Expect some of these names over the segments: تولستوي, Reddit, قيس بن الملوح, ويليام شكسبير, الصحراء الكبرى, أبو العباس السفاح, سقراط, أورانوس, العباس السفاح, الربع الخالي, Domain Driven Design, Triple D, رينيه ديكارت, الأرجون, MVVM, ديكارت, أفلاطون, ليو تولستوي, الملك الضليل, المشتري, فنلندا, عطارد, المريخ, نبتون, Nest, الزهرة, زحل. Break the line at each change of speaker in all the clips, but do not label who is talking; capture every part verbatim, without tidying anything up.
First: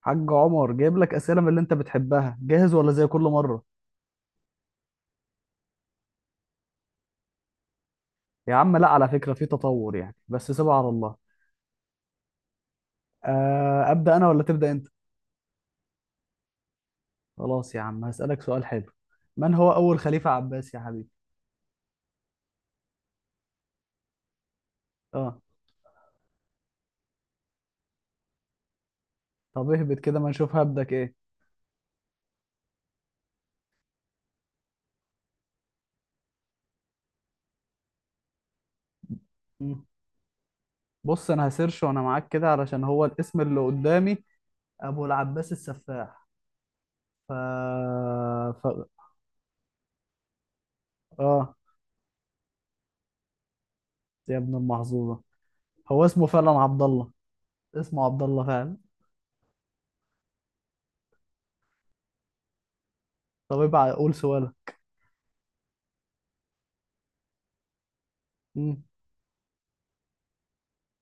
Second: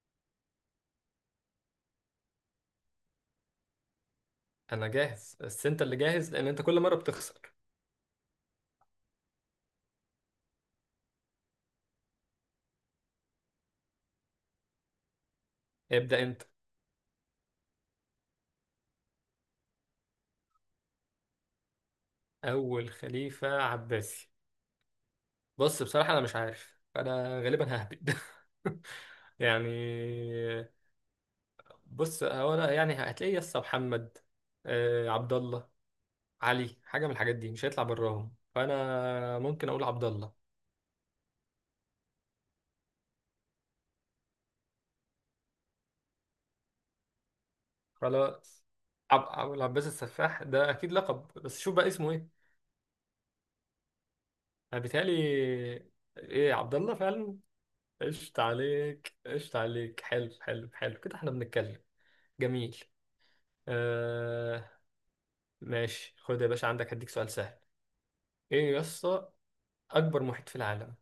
حاج عمر جايب لك اسئله من اللي انت بتحبها، جاهز ولا زي كل مره؟
انا جاهز، بس انت اللي جاهز لان انت كل مره بتخسر.
يا عم لا، على فكره في تطور يعني، بس سيبها على الله. آه، ابدا انا ولا تبدا انت؟
ابدا انت.
خلاص يا عم، هسالك سؤال حلو. من هو اول خليفه عباسي يا حبيبي؟
اول خليفه عباسي؟
اه.
بص، بصراحه انا مش عارف، انا غالبا ههبد. يعني
طب اهبط كده، ما نشوف هبدك ايه.
بص هو انا يعني هتلاقي يس محمد، آه، عبد الله، علي حاجه من الحاجات دي، مش هيطلع براهم، فانا ممكن اقول
مم.
عبد الله.
بص، انا هسيرش وانا معاك كده، علشان هو الاسم اللي قدامي ابو العباس السفاح. ف...
خلاص.
ف...
عب... عب... العباس السفاح ده اكيد لقب،
اه.
بس شوف بقى اسمه ايه.
يا ابن
انا
المحظوظه،
بيتهيألي.
هو اسمه فعلا
ايه، عبد
عبد
الله
الله.
فعلا.
اسمه عبد
قشط
الله فعلا.
عليك، قشط عليك، حلو حلو حلو، كده احنا بنتكلم. جميل.
طب ابقى قول
آه
سؤالك.
ماشي، خد يا باشا عندك، هديك سؤال سهل. ايه يا
مم.
اسطى؟ اكبر محيط في العالم.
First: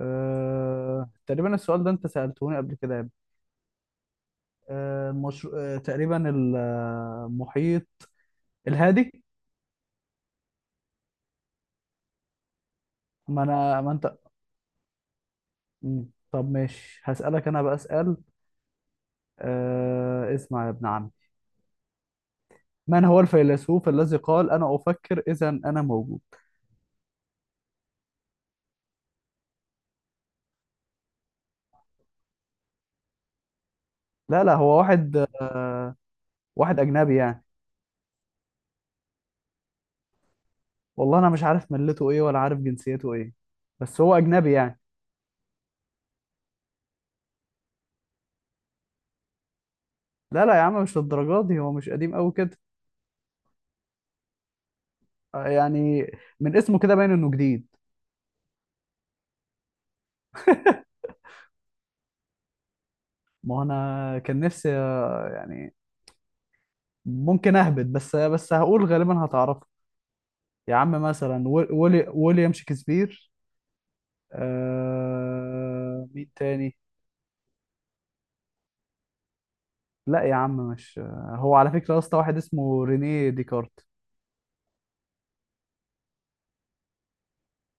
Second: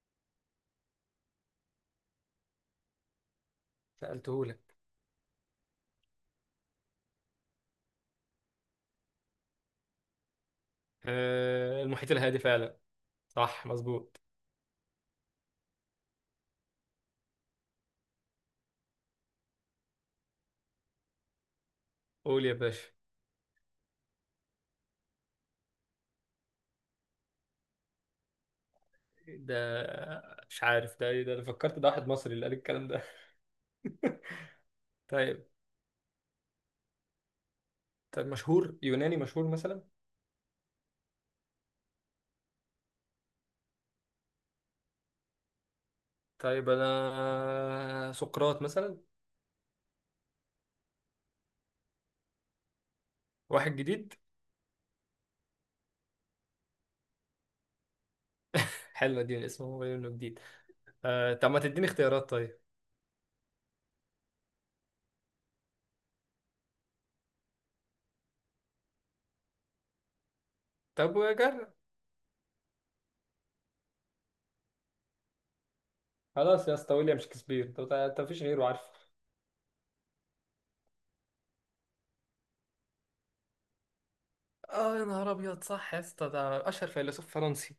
أه... تقريبا السؤال ده انت سألتهوني قبل كده يا ابني.
سألته لك.
أه... مش... أه... تقريبا المحيط الهادي.
آه، المحيط الهادي فعلا.
ما
صح،
انا ما انت.
مظبوط.
مم. طب ماشي، هسألك انا بقى اسأل. أه... اسمع يا ابن عمي،
قول يا باشا.
من هو الفيلسوف الذي قال انا افكر اذا انا موجود؟
ده مش عارف ده، ايه ده؟ انا فكرت ده واحد مصري اللي قال الكلام ده.
لا، لا، هو واحد.
طيب.
واحد اجنبي يعني.
طيب، مشهور يوناني مشهور مثلا؟
والله انا مش عارف ملته ايه ولا عارف جنسيته ايه، بس هو اجنبي يعني.
طيب انا سقراط مثلا.
لا، لا يا عم، مش للدرجه دي، هو مش قديم قوي كده.
واحد جديد؟
آه، يعني من اسمه كده باين انه جديد.
حلو، اديني اسمه هو انه جديد. آه، طب ما تديني اختيارات طيب.
ما هو انا كان نفسي آه، يعني ممكن اهبط، بس بس هقول غالبا هتعرفه. يا عم
طب
مثلا ويل-
وجرب.
ويلي ويليام شكسبير. آه مين
خلاص يا
تاني؟
اسطى، ويليام شكسبير. طب انت مفيش غيره عارفه؟
لا يا عم، مش آه، هو على فكرة اصلا واحد اسمه رينيه ديكارت.
اه يا نهار ابيض، صح يا اسطى، ده اشهر فيلسوف فرنسي.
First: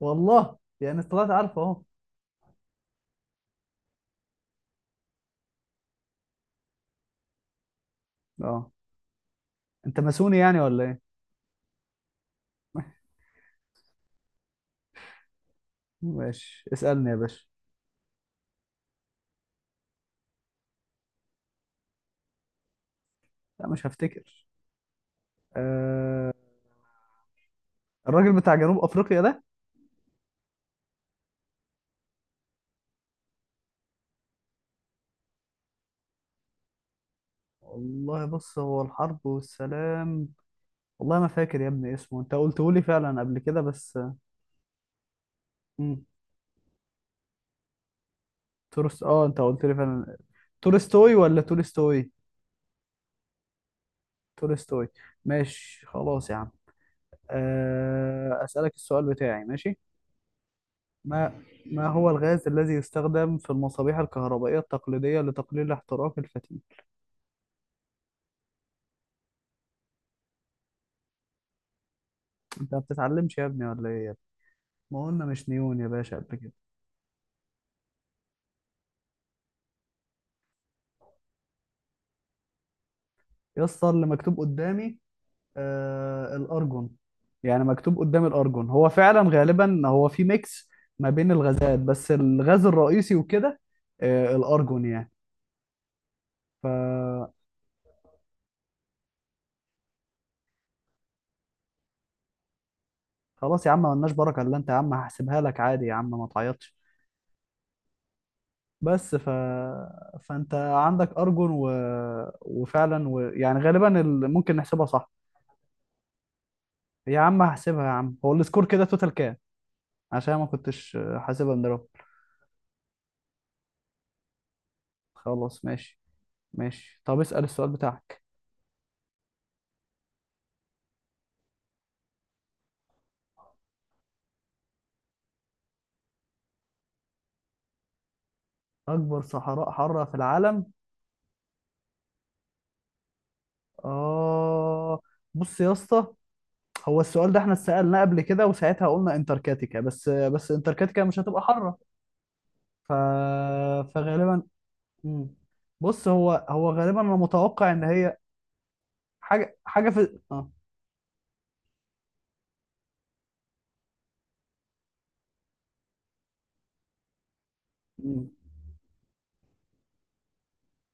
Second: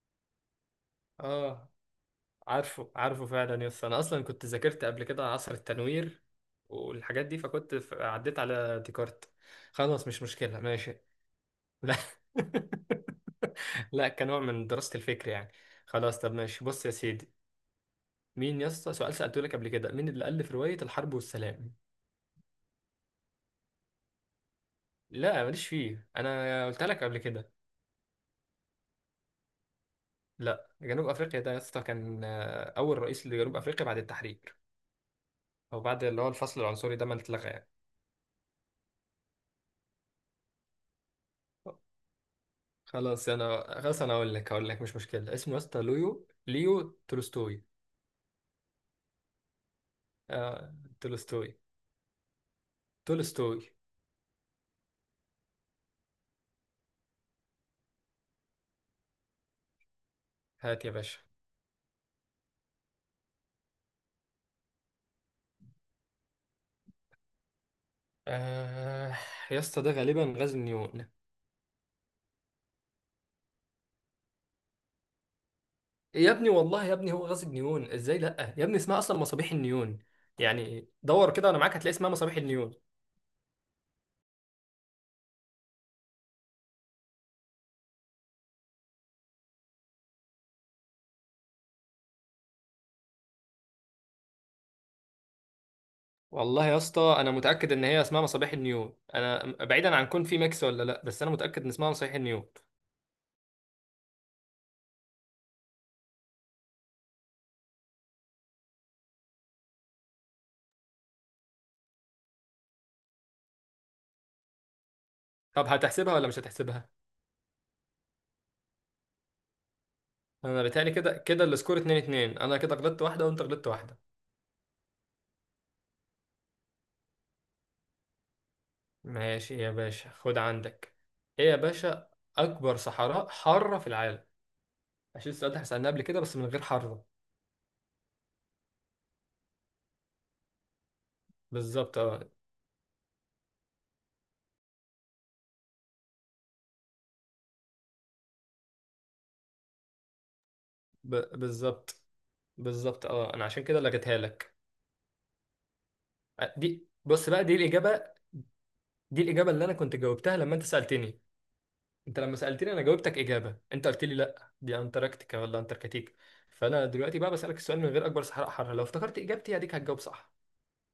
والله يعني طلعت عارفه
اه،
اهو.
عارفه عارفه فعلا يا اسطى. انا اصلا كنت ذاكرت قبل كده عصر التنوير والحاجات دي، فكنت ف- عديت
اه.
على ديكارت.
انت
خلاص، مش
ماسوني يعني
مشكلة،
ولا
ماشي.
ايه؟
لا. لا، كنوع من دراسة الفكر يعني. خلاص، طب
ماشي،
ماشي، بص يا
اسألني يا
سيدي.
باشا.
مين يا اسطى سؤال سألته لك قبل كده: مين اللي ألف رواية الحرب والسلام؟
لا، مش هفتكر.
لا، ماليش فيه، انا قلت لك قبل كده.
الراجل بتاع جنوب افريقيا ده.
لا، جنوب افريقيا ده يا اسطى كان آه، اول رئيس لجنوب افريقيا بعد التحرير، او بعد اللي هو الفصل العنصري ده ما اتلغى يعني.
والله بص، هو الحرب والسلام. والله ما فاكر يا ابني اسمه، انت قلته لي فعلا
خلاص
قبل كده
انا،
بس.
خلاص انا اقول لك، اقول لك مش مشكله. اسمه يا اسطى
مم.
ليو ليو تولستوي.
تورست، اه انت قلت لي فعلا.
آه...
تولستوي ولا
تولستوي.
تولستوي؟
تولستوي.
تولستوي. ماشي خلاص يا عم. آه، أسألك السؤال بتاعي ماشي.
هات يا باشا.
ما ما هو الغاز الذي يستخدم في المصابيح الكهربائية التقليدية لتقليل احتراق الفتيل؟
آه... يا اسطى ده غالبا غاز النيون.
انت ما بتتعلمش يا ابني ولا ايه يا ابني؟ ما قلنا مش نيون يا باشا
يا
قبل
ابني
كده؟
والله يا ابني هو غاز النيون ازاي؟ لا يا ابني، اسمها اصلا مصابيح النيون يعني. دور كده انا معاك، هتلاقي اسمها مصابيح النيون.
يا اسطى، اللي مكتوب قدامي آه الأرجون، يعني مكتوب قدامي الأرجون، هو فعلا غالبا هو في ميكس ما بين الغازات، بس الغاز الرئيسي وكده آه الأرجون يعني.
والله يا اسطى انا
ف
متاكد ان هي اسمها مصابيح النيون. انا بعيدا عن كون في ميكس ولا لا، بس انا متاكد ان اسمها مصابيح النيون.
خلاص يا عم، ملناش بركه الا انت يا عم، هحسبها لك عادي يا عم، ما تعيطش. بس. ف... فانت عندك ارجون و... وفعلا و... يعني غالبا ال... ممكن نحسبها صح.
طب هتحسبها ولا مش هتحسبها؟
يا عم هحسبها، يا عم هو السكور كده توتال كام؟ عشان ما
انا بيتهيألي
كنتش
كده كده
حاسبها من
السكور
دلوقتي.
اتنين اتنين. انا كده غلطت واحده وانت غلطت واحده.
خلاص، ماشي. ماشي، طب اسأل السؤال بتاعك.
ماشي يا باشا، خد عندك. ايه يا باشا؟ اكبر صحراء حاره في العالم. عشان السؤال ده سالناه قبل كده بس من غير حاره.
اكبر صحراء حاره في العالم.
بالظبط، اه.
اه، بص يا اسطى، هو السؤال ده احنا اتسألناه قبل كده وساعتها قلنا انتاركتيكا، بس بس انتاركتيكا
ب...
مش هتبقى حاره.
بالظبط.
ف...
بالظبط اه، انا عشان كده لغيتها
فغالبا.
لك.
مم. بص هو هو
دي
غالبا انا
بص بقى، دي
متوقع ان
الاجابه.
هي
دي الاجابه
حاجه
اللي انا
حاجه
كنت
في
جاوبتها
اه
لما انت سالتني. انت لما سألتني انا جاوبتك اجابة، انت قلت لي لا دي انتاركتيكا ولا انتاركتيكا. فانا دلوقتي بقى بسألك السؤال من غير اكبر
مم.
صحراء حارة، لو افتكرت اجابتي هديك هتجاوب صح.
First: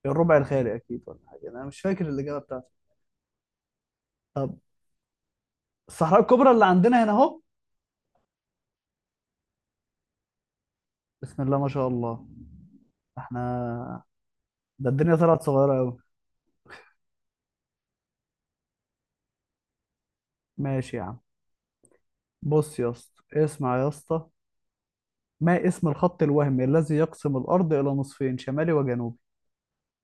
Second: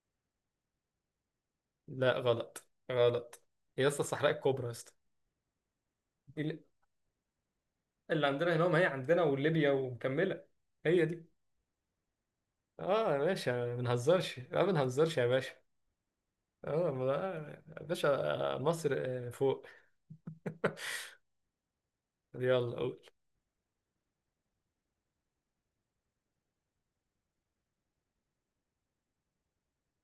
الربع الخالي اكيد، ولا حاجه، انا مش فاكر
لا،
الاجابه بتاعته.
غلط. غلط. يا اسطى الصحراء
طب،
الكبرى يا اسطى.
الصحراء
دي
الكبرى
اللي
اللي عندنا هنا اهو.
اللي عندنا هنا، ما هي عندنا وليبيا ومكملة. هي دي.
بسم الله ما شاء الله.
اه يا
احنا،
باشا، ما بنهزرش ما
ده الدنيا
بنهزرش يا
طلعت
باشا.
صغيره قوي.
اه ما- آه، يا باشا، آه، مصر آه، فوق.
ماشي يا عم.
يلا
بص يا
قول.
اسطى، اسمع يا اسطى، ما اسم الخط الوهمي الذي يقسم الارض الى نصفين شمالي وجنوبي؟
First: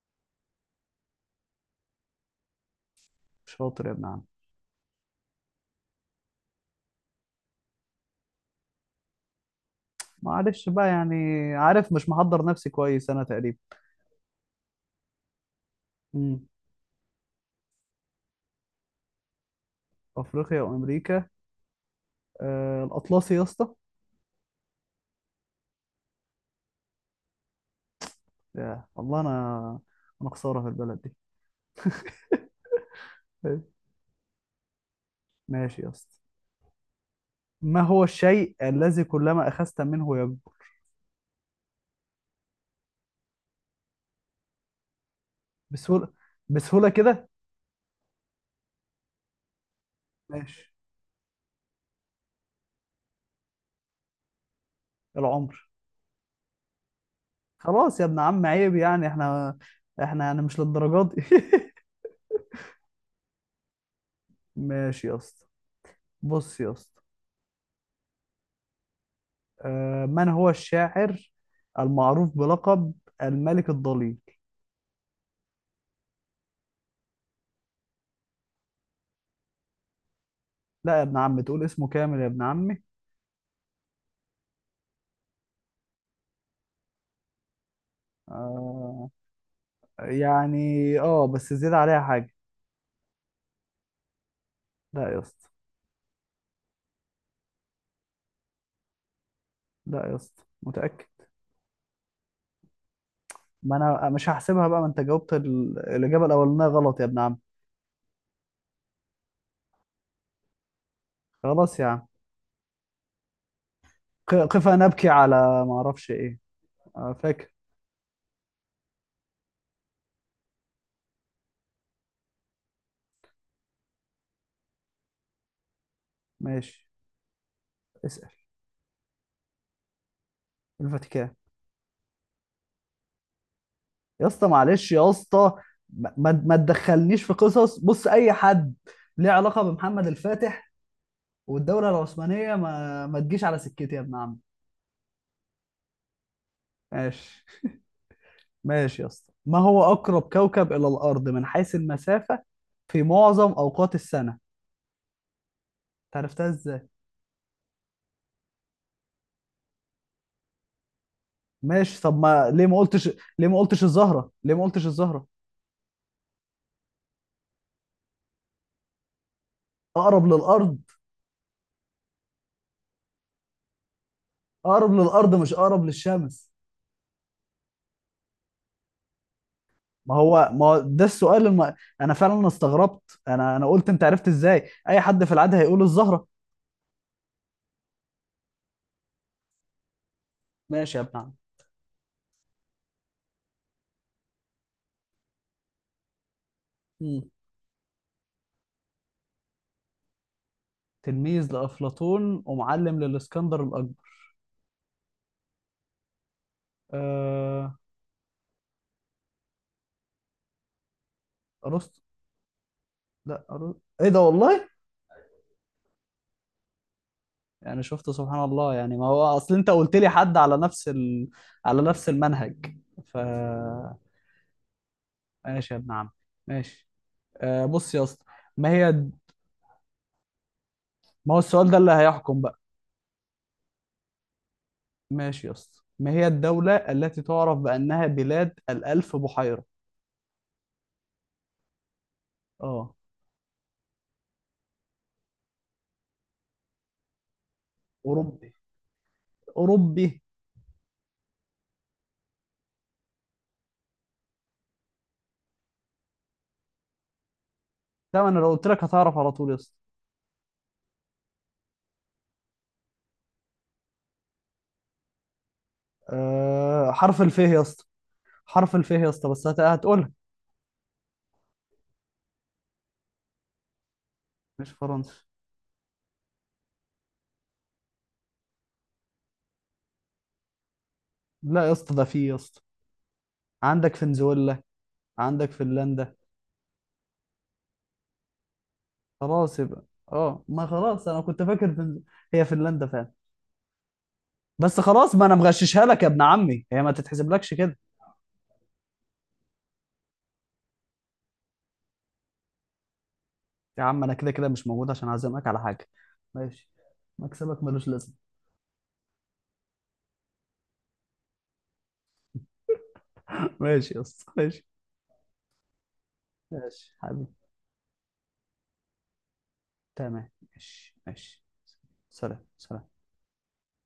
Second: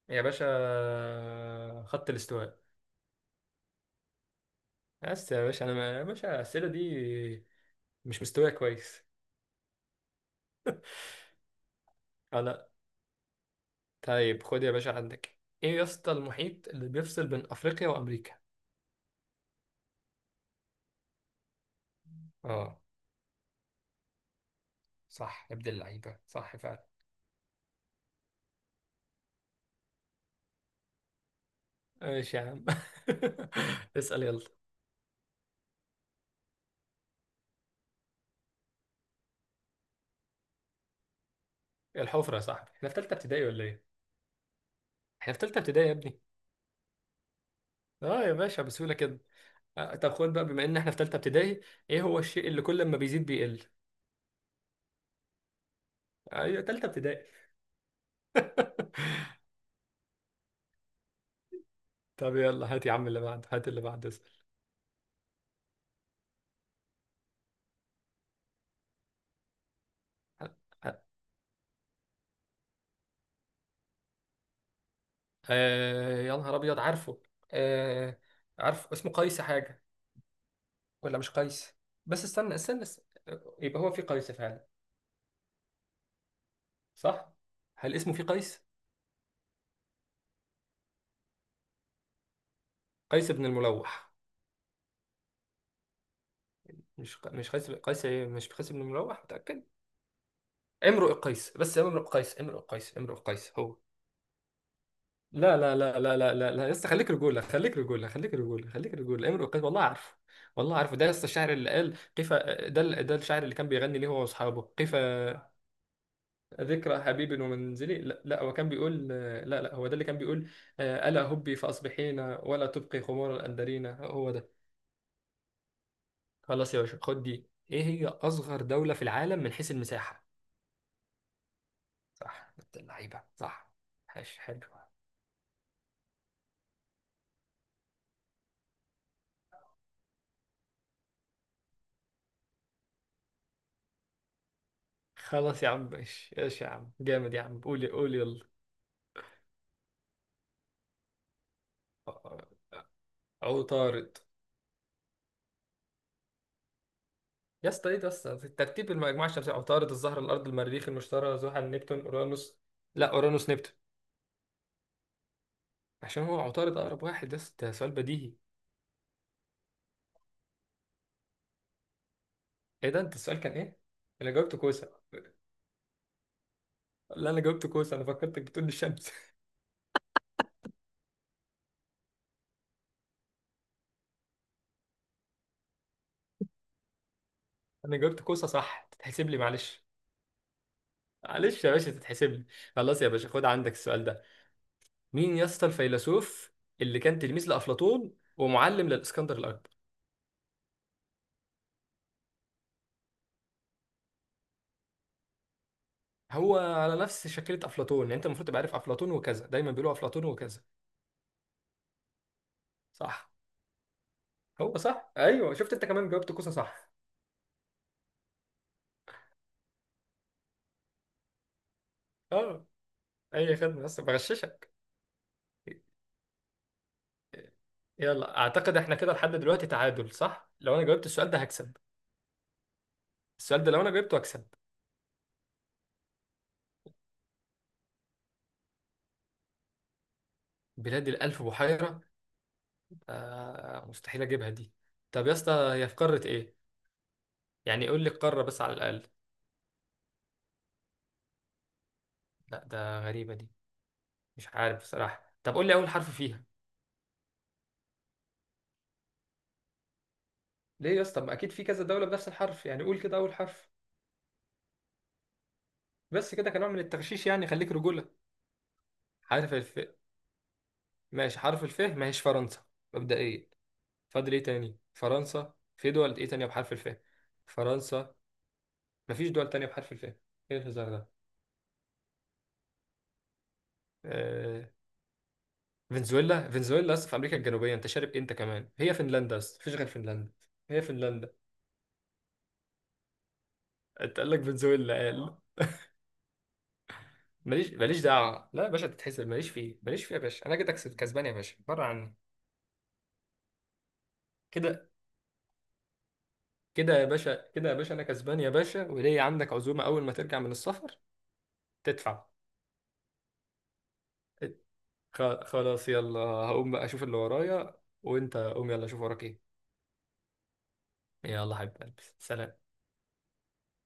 يا باشا آه، خط الاستواء.
شاطر يا ابن عم.
بس يا باشا انا ما- يا باشا الاسئله دي مش مستوايا كويس.
معلش بقى يعني، عارف مش
اه
محضر
لا.
نفسي كويس انا تقريبا.
طيب خد يا باشا عندك. ايه يا اسطى
امم
المحيط اللي بيفصل بين افريقيا وامريكا؟
افريقيا وامريكا.
اه،
آه الاطلسي يا اسطى.
صح يا ابن اللعيبه، صح فعلا.
يا والله انا، انا خساره في البلد دي.
ماشي يا عم.
أيوة.
اسال يلا.
ماشي يا اسطى، ما هو الشيء الذي كلما اخذت منه يكبر؟
الحفره يا صاحبي. احنا في ثالثه ابتدائي ولا ايه؟ احنا في ثالثه ابتدائي يا
بسهوله،
ابني.
بسهوله كده.
اه يا باشا، بسهوله كده. آه طب خد بقى، بما
ماشي.
ان احنا في ثالثه ابتدائي، ايه هو الشيء اللي كل ما بيزيد بيقل؟
العمر.
ايوه، ثالثه ابتدائي.
خلاص يا ابن عم، عيب يعني احنا، احنا يعني مش للدرجات دي.
طب يلا هات يا عم اللي بعده، هات اللي بعده، اسال.
ماشي يا اسطى، بص يا اسطى. آه، من هو الشاعر المعروف بلقب الملك الضليل؟
آه يا نهار ابيض، عارفه. آه. عارف اسمه قيس حاجه،
لا يا ابن
ولا مش
عم، تقول
قيس؟
اسمه كامل
بس
يا ابن
استنى،
عمي.
استنى, استنى. يبقى هو في قيس فعلا. صح. هل اسمه في قيس؟
آه، يعني اه بس زيادة عليها حاجة.
قيس بن الملوح.
لا يا اسطى.
مش ق... مش قيس، قيس إيه؟ مش قيس بن الملوح، متأكد؟
لا يا اسطى متأكد.
امرؤ قيس، بس امرؤ قيس، امرؤ قيس، امرؤ قيس
ما
هو.
انا مش هحسبها بقى، ما انت جاوبت
لا لا
ال-
لا لا
الاجابه
لا لا
الاولانيه
لا، لسه،
غلط يا
خليك
ابن عم.
رجولة، خليك رجولة، خليك رجولة، خليك رجولة. امرؤ قيس، والله عارفه. والله عارفه، ده لسه الشاعر اللي
خلاص يا
قال
عم،
قيف، ده ال- ده الشاعر اللي كان بيغني ليه هو
ق-
واصحابه
قف
قيف
نبكي على، ما اعرفش ايه.
ذكرى
آه،
حبيب
فاكر.
ومنزلي. لا, لا، هو كان بيقول، لا لا هو ده اللي كان بيقول آه، ألا هبي فأصبحين ولا تبقي خمور الأندرين، هو ده. خلاص يا
ماشي،
باشا خد، دي إيه هي
اسال.
أصغر دولة في العالم من حيث المساحة؟
الفاتيكان.
صح، بنت اللعيبة، صح.
يا
ماشي،
اسطى
حلو.
معلش يا اسطى، ما ما ما تدخلنيش في قصص، بص، اي حد ليه علاقه بمحمد الفاتح والدوله العثمانيه، ما ما تجيش على سكتي يا ابن عم.
خلاص يا عم، ماشي، ايش يا عم، جامد يا
ماشي.
عم، قول قول يلا.
ماشي يا اسطى، ما هو اقرب كوكب الى الارض من حيث المسافه في معظم اوقات
عطارد.
السنه؟ انت عرفتها؟
يا اسطى ايه ده يا اسطى، ترتيب المجموعة الشمسية: عطارد، الزهرة، الأرض، المريخ، المشتري، زحل،
ماشي
نبتون،
طب، ما
أورانوس.
ليه ما
لا،
قلتش؟ ليه
أورانوس
ما
نبتون.
قلتش الزهرة، ليه ما قلتش الزهرة؟
عشان هو عطارد أقرب واحد يا اسطى، ده سؤال بديهي.
اقرب للارض.
ايه ده، انت السؤال كان ايه؟ انا جاوبت كوسه.
اقرب للارض مش اقرب للشمس.
لا انا جاوبت كوسه، انا فكرتك بتقول لي الشمس.
ما هو ما هو ده السؤال الم... انا فعلا استغربت، انا انا قلت انت عرفت ازاي، اي حد في العاده هيقول الزهرة.
انا جاوبت كوسه صح، تتحسب لي معلش.
ماشي يا ابن عم.
معلش يا باشا، تتحسب لي. خلاص يا باشا خد عندك السؤال ده. مين يا اسطى الفيلسوف اللي كان
مم.
تلميذ لافلاطون ومعلم للاسكندر الاكبر؟
تلميذ لافلاطون ومعلم للاسكندر الاكبر.
هو على نفس شكلة
آه...
افلاطون يعني، انت المفروض تبقى عارف، افلاطون وكذا دايما بيقولوا افلاطون وكذا.
ارسطو.
صح.
لا أرسطو. ايه ده والله.
هو صح، ايوه، شفت انت كمان جاوبت كوسه صح.
يعني شفت سبحان الله، يعني ما هو اصل انت قلت لي حد على نفس ال... على نفس
اه،
المنهج. ف
اي خدمه، بس بغششك.
ماشي يا ابن عم، ماشي. آه بص يا اسطى.
يلا،
ما
اعتقد
هي
احنا كده لحد دلوقتي تعادل، صح؟ لو انا جاوبت السؤال
ما هو
ده
السؤال
هكسب.
ده اللي هيحكم بقى؟
السؤال ده لو انا جبته اكسب.
ماشي يا اسطى، ما هي الدولة التي تعرف بأنها بلاد الألف بحيرة؟
بلاد الالف بحيره؟
اه.
آه، مستحيل اجيبها دي. طب يا اسطى هي في قاره ايه؟ يعني قول لي القاره
أوروبي،
بس على الاقل.
أوروبي.
لا، ده غريبه دي. مش عارف بصراحه. طب قول لي اول حرف فيها.
ده أنا لو قلت لك هتعرف على طول يا اسطى.
ليه يا اسطى؟ ما اكيد في كذا دوله بنفس الحرف، يعني قول كده اول حرف بس، كده كنوع من
آه حرف
التغشيش
الف
يعني،
يا
خليك
اسطى،
رجوله.
حرف الف يا اسطى، بس
حرف
هت...
الف.
هتقولها.
ماشي حرف الف. ما هيش فرنسا مبدئيا؟ فاضل ايه
مش
تاني؟
فرنسا.
فرنسا. في دول ايه تانية بحرف الف؟ فرنسا. مفيش دول تانية بحرف الف، ايه الهزار ده؟
لا يا اسطى، ده في يا اسطى. عندك فنزويلا،
آه،
عندك فنلندا.
فنزويلا؟ فنزويلا اصلا في امريكا الجنوبيه، انت شارب إيه انت كمان؟ هي فنلندا
خلاص
اصلا، مفيش
يبقى.
غير فنلندا.
اه، ما
هي
خلاص انا
فنلندا.
كنت فاكر فنز... هي فنلندا فعلا.
انت قال لك
بس
فنزويلا،
خلاص، ما انا
قال.
مغششها لك يا ابن عمي، هي ما تتحسبلكش
ماليش،
كده.
ماليش دعوه، لا يا باشا تتحسب، ماليش فيه، ماليش فيه يا باشا، انا كده كسب، كسبان يا باشا، بره عني.
يا عم، انا كده كده مش
كده
موجود عشان اعزمك على حاجه. ماشي.
كده يا باشا،
مكسبك
كده يا
ملوش
باشا انا
لازمه.
كسبان يا باشا، وليا عندك عزومه اول ما ترجع من السفر. تدفع.
ماشي يا اسطى ماشي.
خ- خلاص، يلا هقوم بقى
ماشي
اشوف اللي
حبيبي.
ورايا. وانت قوم يلا، شوف وراك ايه.
تمام، ماشي ماشي.
يلا حبيبي.
سلام
سلام.
سلام.